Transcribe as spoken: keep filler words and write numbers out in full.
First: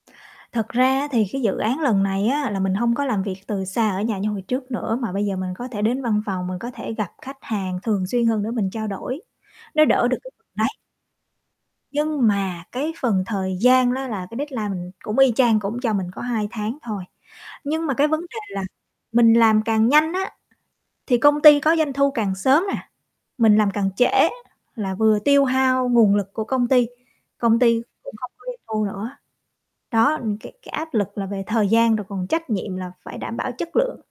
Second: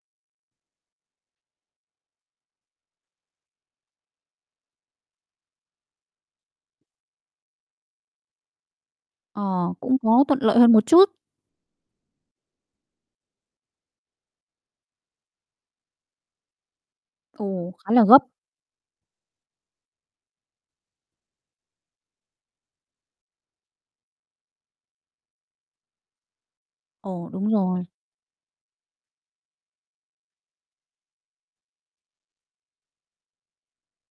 Thật ra á, thì cái dự án lần này á, là mình hông có làm việc từ xa ở nhà như hồi trước nữa, mà bây giờ mình có thể đến văn phòng, mình có thể gặp khách hàng thường xuyên hơn để mình trao đổi. Ờ, Nó cũng đỡ được có cái thuận phần lợi đấy. hơn một chút. Nhưng mà cái phần thời gian đó là cái deadline mình cũng y chang, cũng cho mình có hai tháng thôi. Ồ, Nhưng khá mà là cái gấp. vấn đề là mình làm càng nhanh á, thì công ty có doanh thu càng sớm nè. Mình làm càng trễ, là vừa tiêu hao nguồn lực của công ty, Ồ, đúng công ty rồi. cũng hông có doanh thu nữa. Đó, n cái cái áp lực là về thời gian, rồi còn trách nhiệm là phải đảm bảo chất lượng.